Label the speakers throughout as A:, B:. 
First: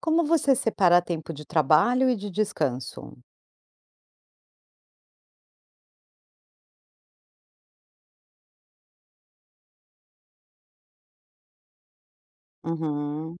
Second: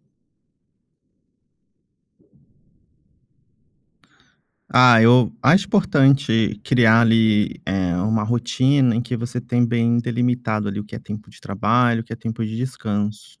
A: Como você separa tempo de trabalho e de descanso?
B: Ah, eu acho importante criar, ali, eh, uma rotina em que você tem bem delimitado, ali, o que é tempo de trabalho, o que é tempo de descanso.
A: Uhum.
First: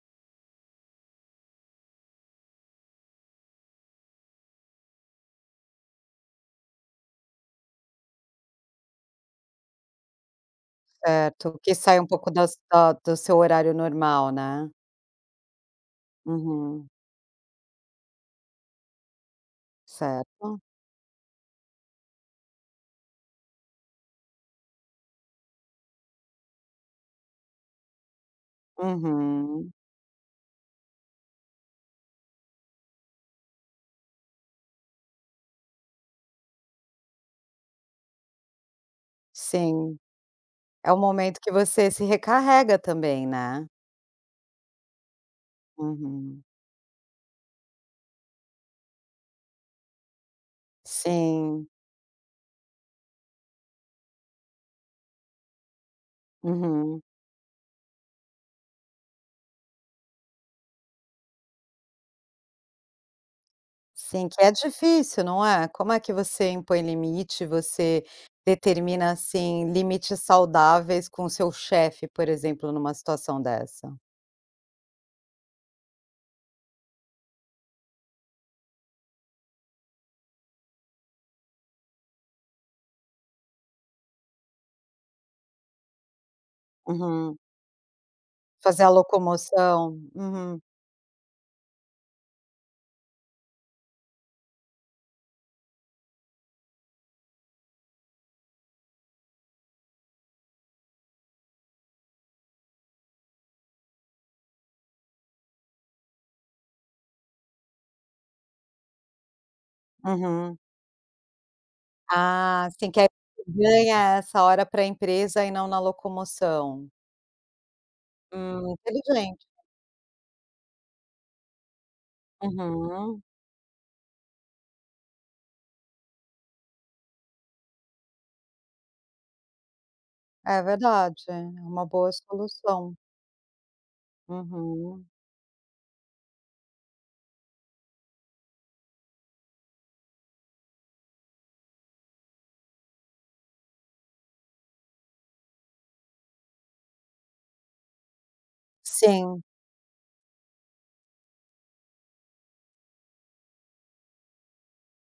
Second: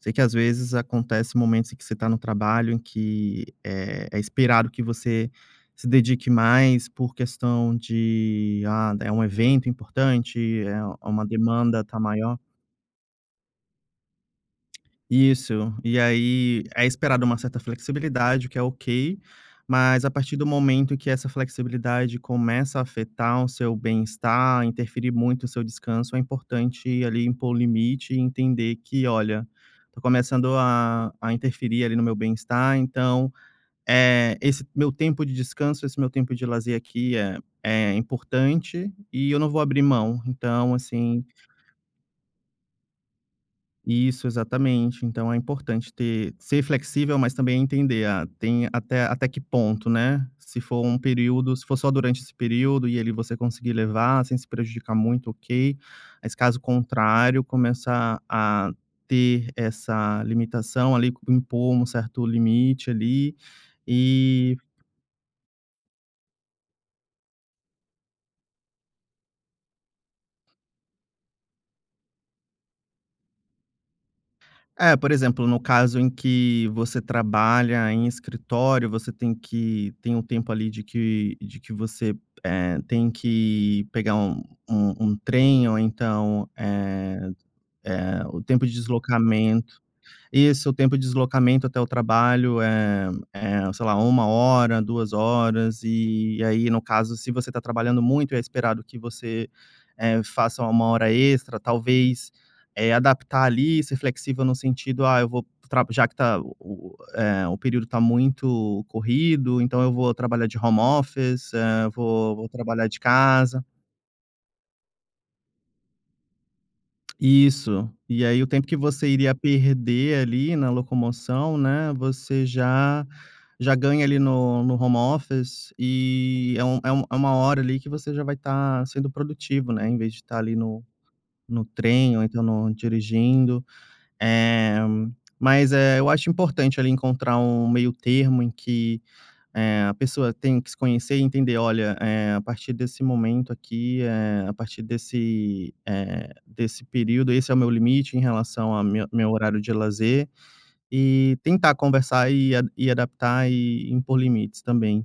B: Sei que, às vezes, acontece momentos em que você está no trabalho que, eh, é esperado que você se dedique mais por questão de, ah, é um evento importante, eh, é uma
A: Certo, que
B: demanda
A: sai
B: tá
A: um pouco
B: maior.
A: das do seu horário normal, né.
B: Isso, e aí é
A: Uhum.
B: esperado uma certa flexibilidade, o que é ok, mas, a partir do
A: Certo.
B: momento que essa flexibilidade começa a afetar o seu bem-estar, interferir muito no seu descanso, é importante ali impor o limite e entender que: "Olha,
A: Uhum.
B: estou começando a a interferir ali no meu bem-estar. Então, eh, esse meu tempo de descanso, esse meu tempo de lazer, aqui, é é importante e eu não vou abrir
A: Sim.
B: mão". Então,
A: É o
B: assim
A: momento que você se recarrega também, né.
B: Isso. Exatamente. Então, é importante ter
A: Uhum.
B: ser flexível, mas também entender a tem até até que ponto, né. Se for um período se
A: Sim.
B: for só durante esse período e ali você conseguir levar sem se prejudicar muito, ok, mas caso
A: Uhum.
B: contrário, começar a ter essa limitação ali. Impor um certo limite, ali,
A: Sim, que é
B: e
A: difícil, não é. Como é que você impõe limite, você determina, assim, limites saudáveis com o seu chefe, por exemplo, numa situação dessa?
B: É, por exemplo, no caso em que você trabalha em escritório, você tem que tem um tempo ali de que de que você, eh, tem que pegar um um trem. Ou então, eh
A: Uhum.
B: eh, o tempo de
A: Fazer a
B: deslocamento
A: locomoção. Uhum.
B: Isso, o tempo de deslocamento até o trabalho é é, sei lá, 1 hora, 2 horas. E aí, no caso, se você tá trabalhando muito, é esperado que você, eh, faça 1 hora extra. Talvez, eh, adaptar ali, ser flexível no sentido: “Ah, eu vou tra já que está o o, eh, o período está muito corrido, então eu vou trabalhar
A: Uhum.
B: de home office, eh, vou vou
A: Ah,
B: trabalhar
A: sim, que
B: de
A: aí você
B: casa.”
A: ganha essa hora para a empresa, e não na locomoção.
B: Isso. E aí, o
A: Hum,
B: tempo que você iria
A: inteligente.
B: perder, ali, na locomoção, né, você já
A: Uhum.
B: já ganha ali no no home office e é um é um é uma hora, ali, que você já vai estar sendo produtivo, né, em vez de estar ali
A: É
B: no
A: verdade. É
B: no
A: uma boa
B: trem ou então no
A: solução.
B: dirigindo. Eh,
A: Uhum.
B: mas, eh, eu acho importante ali encontrar um meio-termo em que, eh, a pessoa tem que se conhecer e entender: “Olha, eh, a partir desse momento aqui, eh, a partir desse, eh, desse período, esse é o meu limite em relação a mi meu
A: Sim.
B: horário de lazer.” E tentar conversar, e e adaptar e impor limites também.